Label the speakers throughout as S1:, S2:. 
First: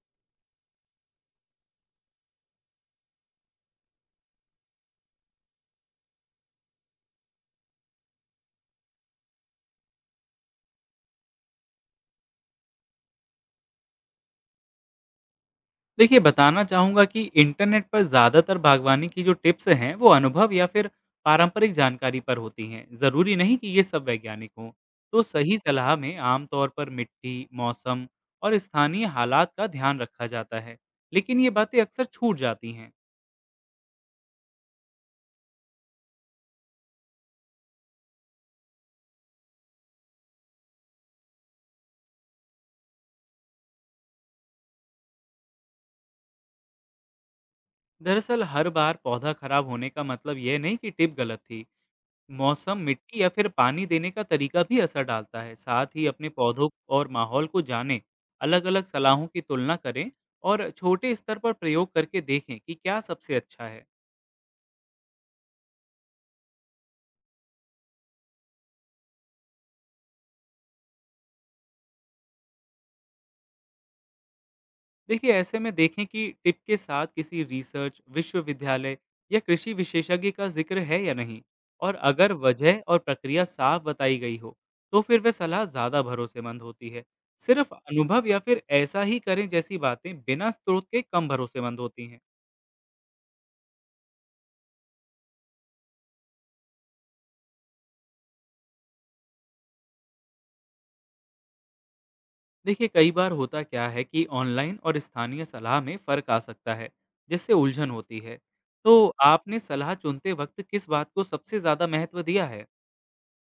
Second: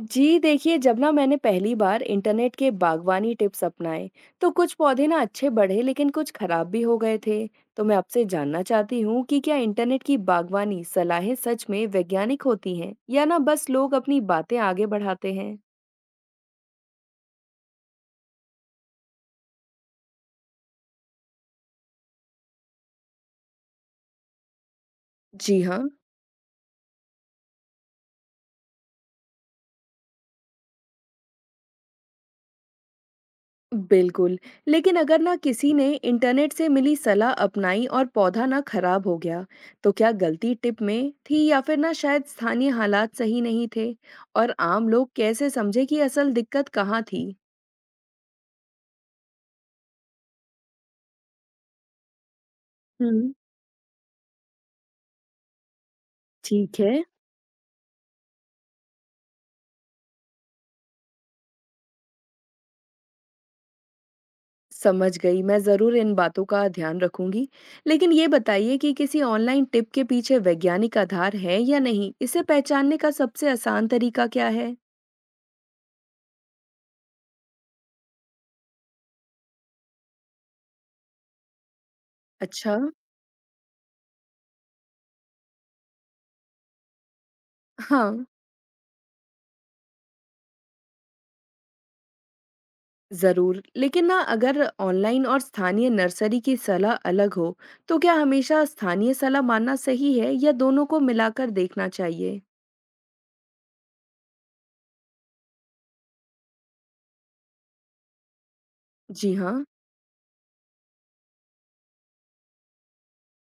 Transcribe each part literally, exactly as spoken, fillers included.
S1: जी देखिए, जब ना मैंने पहली बार इंटरनेट के बागवानी टिप्स अपनाए तो कुछ पौधे ना अच्छे बढ़े लेकिन कुछ खराब भी हो गए थे। तो मैं आपसे जानना चाहती हूँ कि क्या इंटरनेट की बागवानी सलाहें सच में वैज्ञानिक होती हैं या ना बस लोग अपनी बातें आगे बढ़ाते हैं।
S2: देखिए बताना चाहूँगा कि इंटरनेट पर ज़्यादातर बागवानी की जो टिप्स हैं वो अनुभव या फिर पारंपरिक जानकारी पर होती हैं। ज़रूरी नहीं कि ये सब वैज्ञानिक हों। तो सही
S1: जी हाँ,
S2: सलाह में आमतौर पर मिट्टी, मौसम और स्थानीय हालात का ध्यान रखा जाता है, लेकिन ये बातें अक्सर छूट जाती हैं।
S1: बिल्कुल, लेकिन अगर ना किसी ने इंटरनेट से मिली सलाह अपनाई और पौधा ना खराब हो गया, तो क्या गलती टिप में थी या फिर ना शायद स्थानीय हालात सही नहीं थे? और आम लोग कैसे समझे कि असल दिक्कत कहाँ थी?
S2: दरअसल हर बार पौधा खराब होने का मतलब यह नहीं कि टिप गलत थी। मौसम, मिट्टी या
S1: हम्म।
S2: फिर पानी देने का तरीका भी असर डालता है। साथ ही अपने पौधों
S1: ठीक है।
S2: और माहौल को जानें, अलग-अलग सलाहों की तुलना करें और छोटे स्तर पर प्रयोग करके देखें कि क्या सबसे अच्छा है।
S1: समझ गई, मैं जरूर इन बातों का ध्यान रखूंगी। लेकिन ये बताइए कि किसी ऑनलाइन टिप के पीछे वैज्ञानिक आधार है या नहीं? इसे पहचानने का सबसे आसान तरीका क्या है?
S2: देखिए, ऐसे में देखें कि टिप के साथ किसी रिसर्च, विश्वविद्यालय या कृषि विशेषज्ञ का जिक्र है या नहीं, और अगर
S1: अच्छा।
S2: वजह और प्रक्रिया साफ बताई गई हो, तो फिर वह सलाह ज़्यादा भरोसेमंद होती है। सिर्फ
S1: हाँ,
S2: अनुभव या फिर ऐसा ही करें जैसी बातें बिना स्रोत के कम भरोसेमंद होती हैं।
S1: ज़रूर, लेकिन ना अगर ऑनलाइन और स्थानीय नर्सरी की सलाह अलग हो, तो क्या हमेशा स्थानीय सलाह मानना सही है या दोनों को मिलाकर देखना चाहिए?
S2: देखिए, कई बार होता क्या है कि ऑनलाइन और स्थानीय सलाह में फ़र्क आ सकता है, जिससे उलझन होती है। तो
S1: जी
S2: आपने
S1: हाँ,
S2: सलाह चुनते वक्त किस बात को सबसे ज़्यादा महत्व दिया है?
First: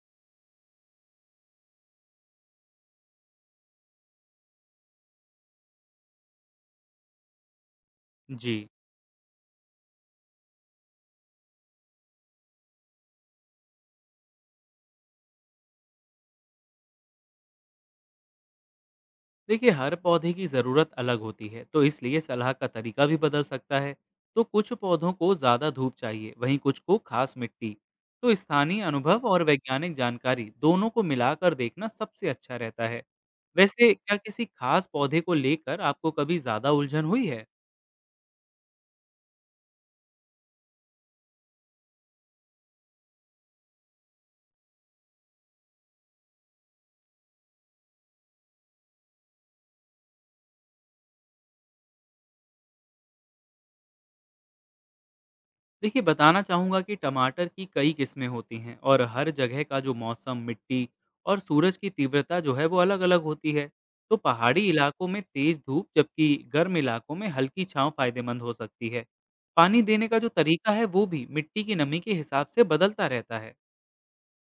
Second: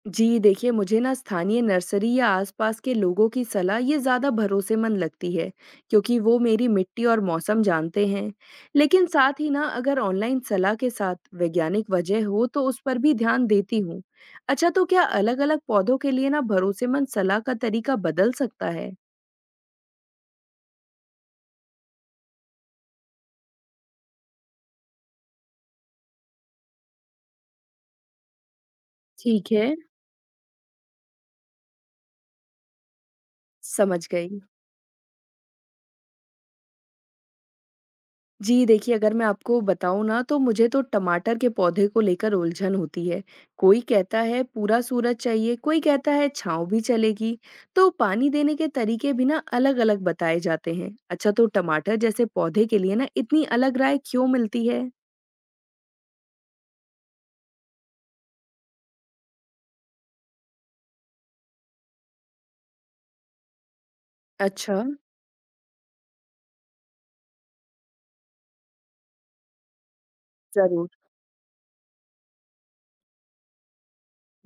S1: जी देखिए, मुझे ना स्थानीय नर्सरी या आसपास के लोगों की सलाह ये ज़्यादा भरोसेमंद लगती है, क्योंकि वो मेरी मिट्टी और मौसम जानते हैं।
S2: जी,
S1: लेकिन साथ ही ना अगर ऑनलाइन सलाह के साथ वैज्ञानिक वजह हो, तो उस पर भी ध्यान देती हूँ। अच्छा, तो क्या अलग-अलग पौधों के लिए ना भरोसेमंद सलाह का तरीका बदल सकता है?
S2: देखिए, हर पौधे की ज़रूरत अलग होती है, तो इसलिए सलाह का तरीका भी बदल सकता है। तो कुछ पौधों को ज़्यादा धूप चाहिए, वहीं कुछ को खास मिट्टी। तो स्थानीय अनुभव और
S1: ठीक है,
S2: वैज्ञानिक जानकारी दोनों को मिलाकर देखना सबसे अच्छा रहता है। वैसे
S1: समझ
S2: क्या
S1: गई।
S2: किसी खास पौधे को लेकर आपको कभी ज़्यादा उलझन हुई है?
S1: जी देखिए, अगर मैं आपको बताऊँ ना तो मुझे तो टमाटर के पौधे को लेकर उलझन होती है। कोई कहता है पूरा सूरज चाहिए, कोई कहता है छाँव भी चलेगी। तो पानी देने के तरीके भी ना अलग-अलग बताए जाते हैं। अच्छा, तो टमाटर जैसे पौधे के लिए ना इतनी अलग राय क्यों मिलती है?
S2: देखिए, बताना चाहूँगा कि टमाटर की कई किस्में होती हैं, और हर जगह का जो मौसम, मिट्टी और सूरज की तीव्रता जो है, वो अलग-अलग होती है। तो पहाड़ी
S1: अच्छा,
S2: इलाकों में तेज़ धूप, जबकि गर्म इलाकों में हल्की छाँव फ़ायदेमंद हो सकती है। पानी देने का जो तरीका है,
S1: ज़रूर।
S2: वो भी मिट्टी की नमी के हिसाब से बदलता रहता है।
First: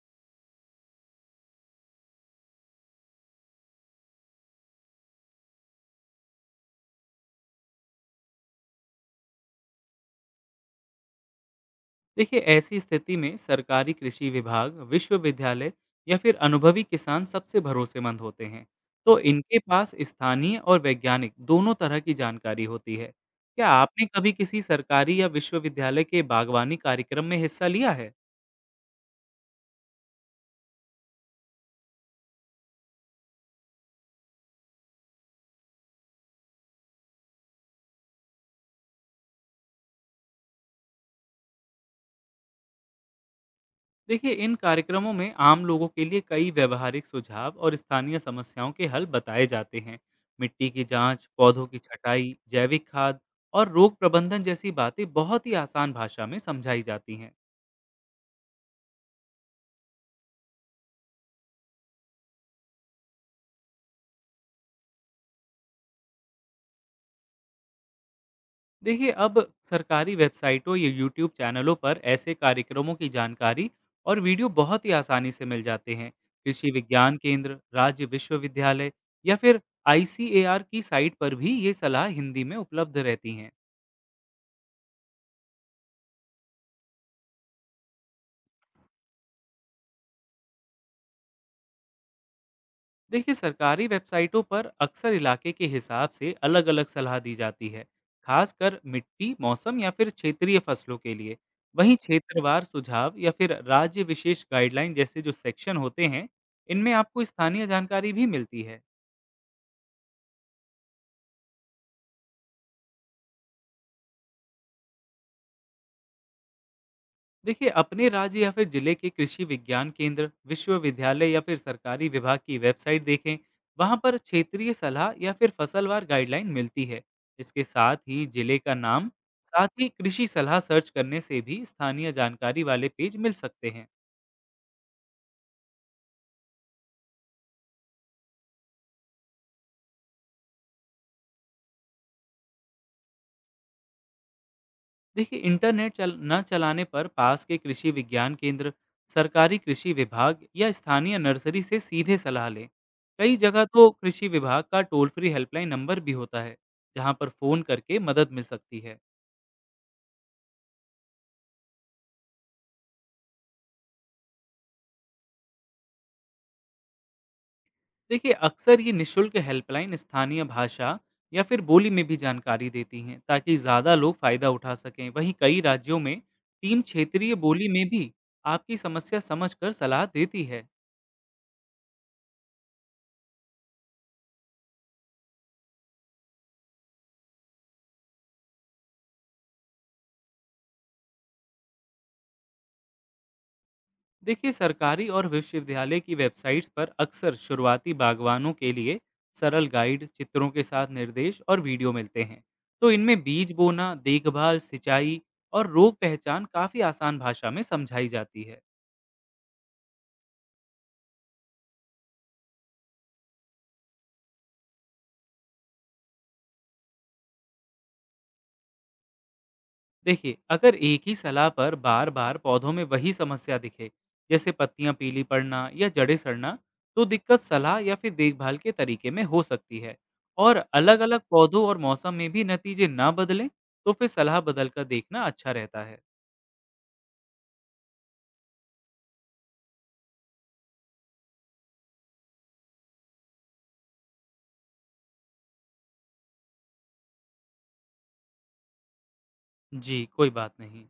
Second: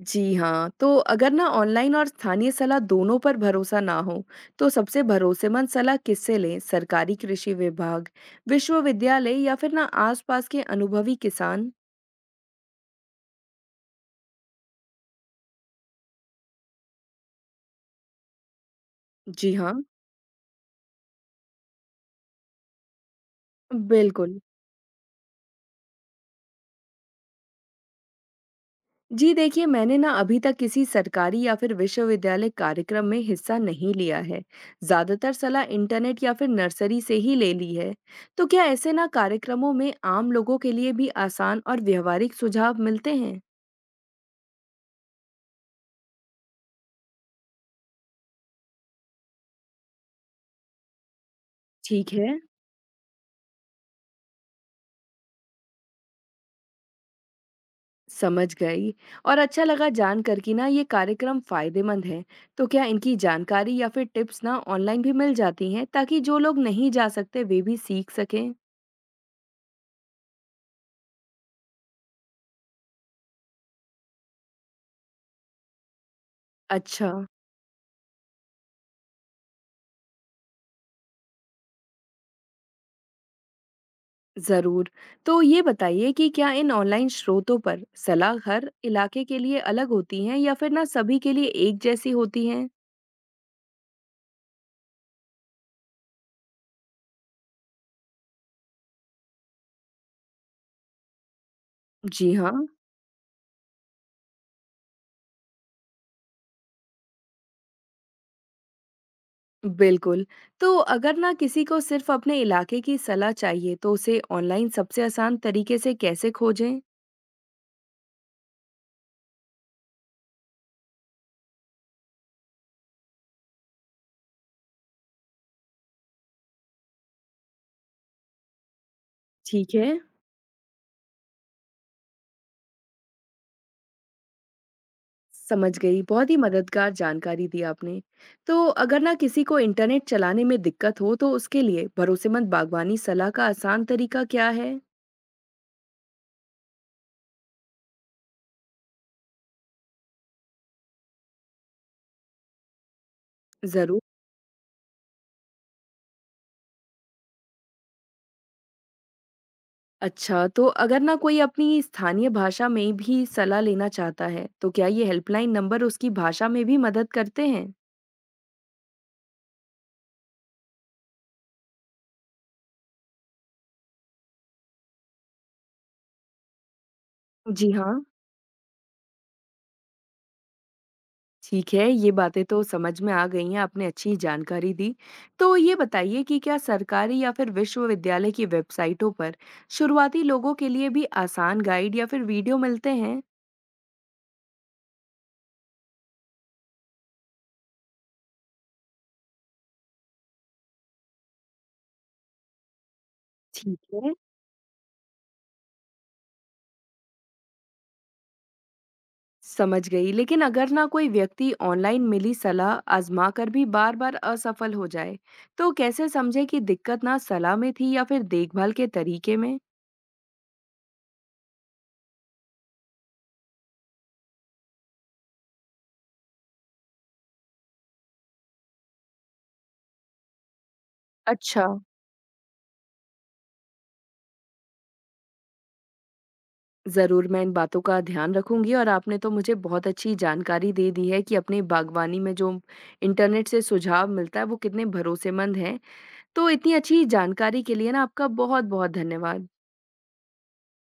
S1: जी हाँ, तो अगर ना ऑनलाइन और स्थानीय सलाह दोनों पर भरोसा ना हो, तो सबसे भरोसेमंद सलाह किससे लें? सरकारी कृषि विभाग, विश्वविद्यालय या फिर ना आसपास के अनुभवी किसान?
S2: देखिए, ऐसी स्थिति में सरकारी कृषि विभाग, विश्वविद्यालय या फिर अनुभवी किसान सबसे भरोसेमंद होते हैं। तो
S1: जी
S2: इनके
S1: हाँ,
S2: पास स्थानीय और वैज्ञानिक दोनों तरह की जानकारी होती है। क्या आपने कभी
S1: बिल्कुल।
S2: किसी सरकारी या विश्वविद्यालय के बागवानी कार्यक्रम में हिस्सा लिया है?
S1: जी देखिए, मैंने ना अभी तक किसी सरकारी या फिर विश्वविद्यालय कार्यक्रम में हिस्सा नहीं लिया है। ज्यादातर सलाह इंटरनेट या फिर नर्सरी से ही ले ली है। तो क्या ऐसे ना कार्यक्रमों में आम लोगों के लिए भी आसान और व्यवहारिक सुझाव मिलते हैं?
S2: देखिए, इन कार्यक्रमों में आम लोगों के लिए कई व्यवहारिक सुझाव और स्थानीय समस्याओं के हल बताए जाते हैं। मिट्टी की जांच, पौधों की
S1: ठीक है।
S2: छटाई, जैविक खाद और रोग प्रबंधन जैसी बातें बहुत ही आसान भाषा में समझाई जाती हैं।
S1: समझ गई, और अच्छा लगा जानकर कि ना ये कार्यक्रम फायदेमंद है। तो क्या इनकी जानकारी या फिर टिप्स ना ऑनलाइन भी मिल जाती हैं ताकि जो लोग नहीं जा सकते वे भी सीख सकें?
S2: देखिए, अब सरकारी वेबसाइटों या यूट्यूब चैनलों पर ऐसे कार्यक्रमों की जानकारी और वीडियो बहुत ही आसानी से मिल जाते हैं। कृषि
S1: अच्छा।
S2: विज्ञान केंद्र, राज्य विश्वविद्यालय या फिर आई सी ए आर की साइट पर भी ये सलाह हिंदी में उपलब्ध रहती हैं।
S1: जरूर, तो ये बताइए कि क्या इन ऑनलाइन स्रोतों पर सलाह हर इलाके के लिए अलग होती हैं या फिर ना सभी के लिए एक जैसी होती हैं?
S2: देखिए, सरकारी वेबसाइटों पर अक्सर इलाके के हिसाब से अलग अलग सलाह दी जाती है, खासकर मिट्टी, मौसम या फिर क्षेत्रीय फसलों के लिए। वहीं
S1: जी
S2: क्षेत्रवार
S1: हाँ,
S2: सुझाव या फिर राज्य विशेष गाइडलाइन जैसे जो सेक्शन होते हैं, इनमें आपको स्थानीय जानकारी भी मिलती है।
S1: बिल्कुल, तो अगर ना किसी को सिर्फ अपने इलाके की सलाह चाहिए तो उसे ऑनलाइन सबसे आसान तरीके से कैसे खोजें?
S2: देखिए, अपने राज्य या फिर जिले के कृषि विज्ञान केंद्र, विश्वविद्यालय या फिर सरकारी विभाग की वेबसाइट देखें। वहाँ पर क्षेत्रीय सलाह या फिर फसलवार गाइडलाइन मिलती है। इसके साथ ही जिले का नाम साथ
S1: ठीक
S2: ही
S1: है।
S2: कृषि सलाह सर्च करने से भी स्थानीय जानकारी वाले पेज मिल सकते हैं।
S1: समझ गई, बहुत ही मददगार जानकारी दी आपने। तो अगर ना किसी को इंटरनेट चलाने में दिक्कत हो तो उसके लिए भरोसेमंद बागवानी सलाह का आसान तरीका क्या है?
S2: देखिए, इंटरनेट चल न चलाने पर पास के कृषि विज्ञान केंद्र, सरकारी कृषि विभाग या स्थानीय नर्सरी से सीधे सलाह लें। कई जगह तो
S1: ज़रूर।
S2: कृषि विभाग का टोल फ्री हेल्पलाइन नंबर भी होता है, जहां पर फोन करके मदद मिल सकती है।
S1: अच्छा, तो अगर ना कोई अपनी स्थानीय भाषा में भी सलाह लेना चाहता है, तो क्या ये हेल्पलाइन नंबर उसकी भाषा में भी मदद करते हैं?
S2: देखिए, अक्सर ये निशुल्क हेल्पलाइन स्थानीय भाषा या फिर बोली में भी जानकारी देती हैं, ताकि ज़्यादा लोग फ़ायदा उठा सकें। वहीं कई राज्यों में टीम क्षेत्रीय बोली
S1: जी
S2: में
S1: हाँ।
S2: भी आपकी समस्या समझकर सलाह देती है।
S1: ठीक है, ये बातें तो समझ में आ गई हैं, आपने अच्छी जानकारी दी। तो ये बताइए कि क्या सरकारी या फिर विश्वविद्यालय की वेबसाइटों पर शुरुआती लोगों के लिए भी आसान गाइड या फिर वीडियो मिलते हैं?
S2: देखिए, सरकारी और विश्वविद्यालय की वेबसाइट्स पर अक्सर शुरुआती बागवानों के लिए सरल गाइड, चित्रों के साथ निर्देश और वीडियो मिलते हैं। तो इनमें बीज
S1: ठीक
S2: बोना,
S1: है।
S2: देखभाल, सिंचाई और रोग पहचान काफ़ी आसान भाषा में समझाई जाती है।
S1: समझ गई, लेकिन अगर ना कोई व्यक्ति ऑनलाइन मिली सलाह आजमा कर भी बार-बार असफल हो जाए, तो कैसे समझे कि दिक्कत ना सलाह में थी या फिर देखभाल के तरीके में?
S2: देखिए, अगर एक ही सलाह पर बार बार पौधों में वही समस्या दिखे, जैसे पत्तियां पीली पड़ना या जड़ें सड़ना, तो दिक्कत सलाह या फिर देखभाल के तरीके में हो सकती है। और अलग अलग पौधों
S1: अच्छा।
S2: और मौसम में भी नतीजे ना बदलें, तो फिर सलाह बदल कर देखना अच्छा रहता है।
S1: ज़रूर, मैं इन बातों का ध्यान रखूँगी और आपने तो मुझे बहुत अच्छी जानकारी दे दी है कि अपनी बागवानी में जो इंटरनेट से सुझाव मिलता है, वो कितने भरोसेमंद हैं। तो इतनी अच्छी जानकारी के लिए ना आपका बहुत-बहुत धन्यवाद।
S2: जी, कोई बात नहीं।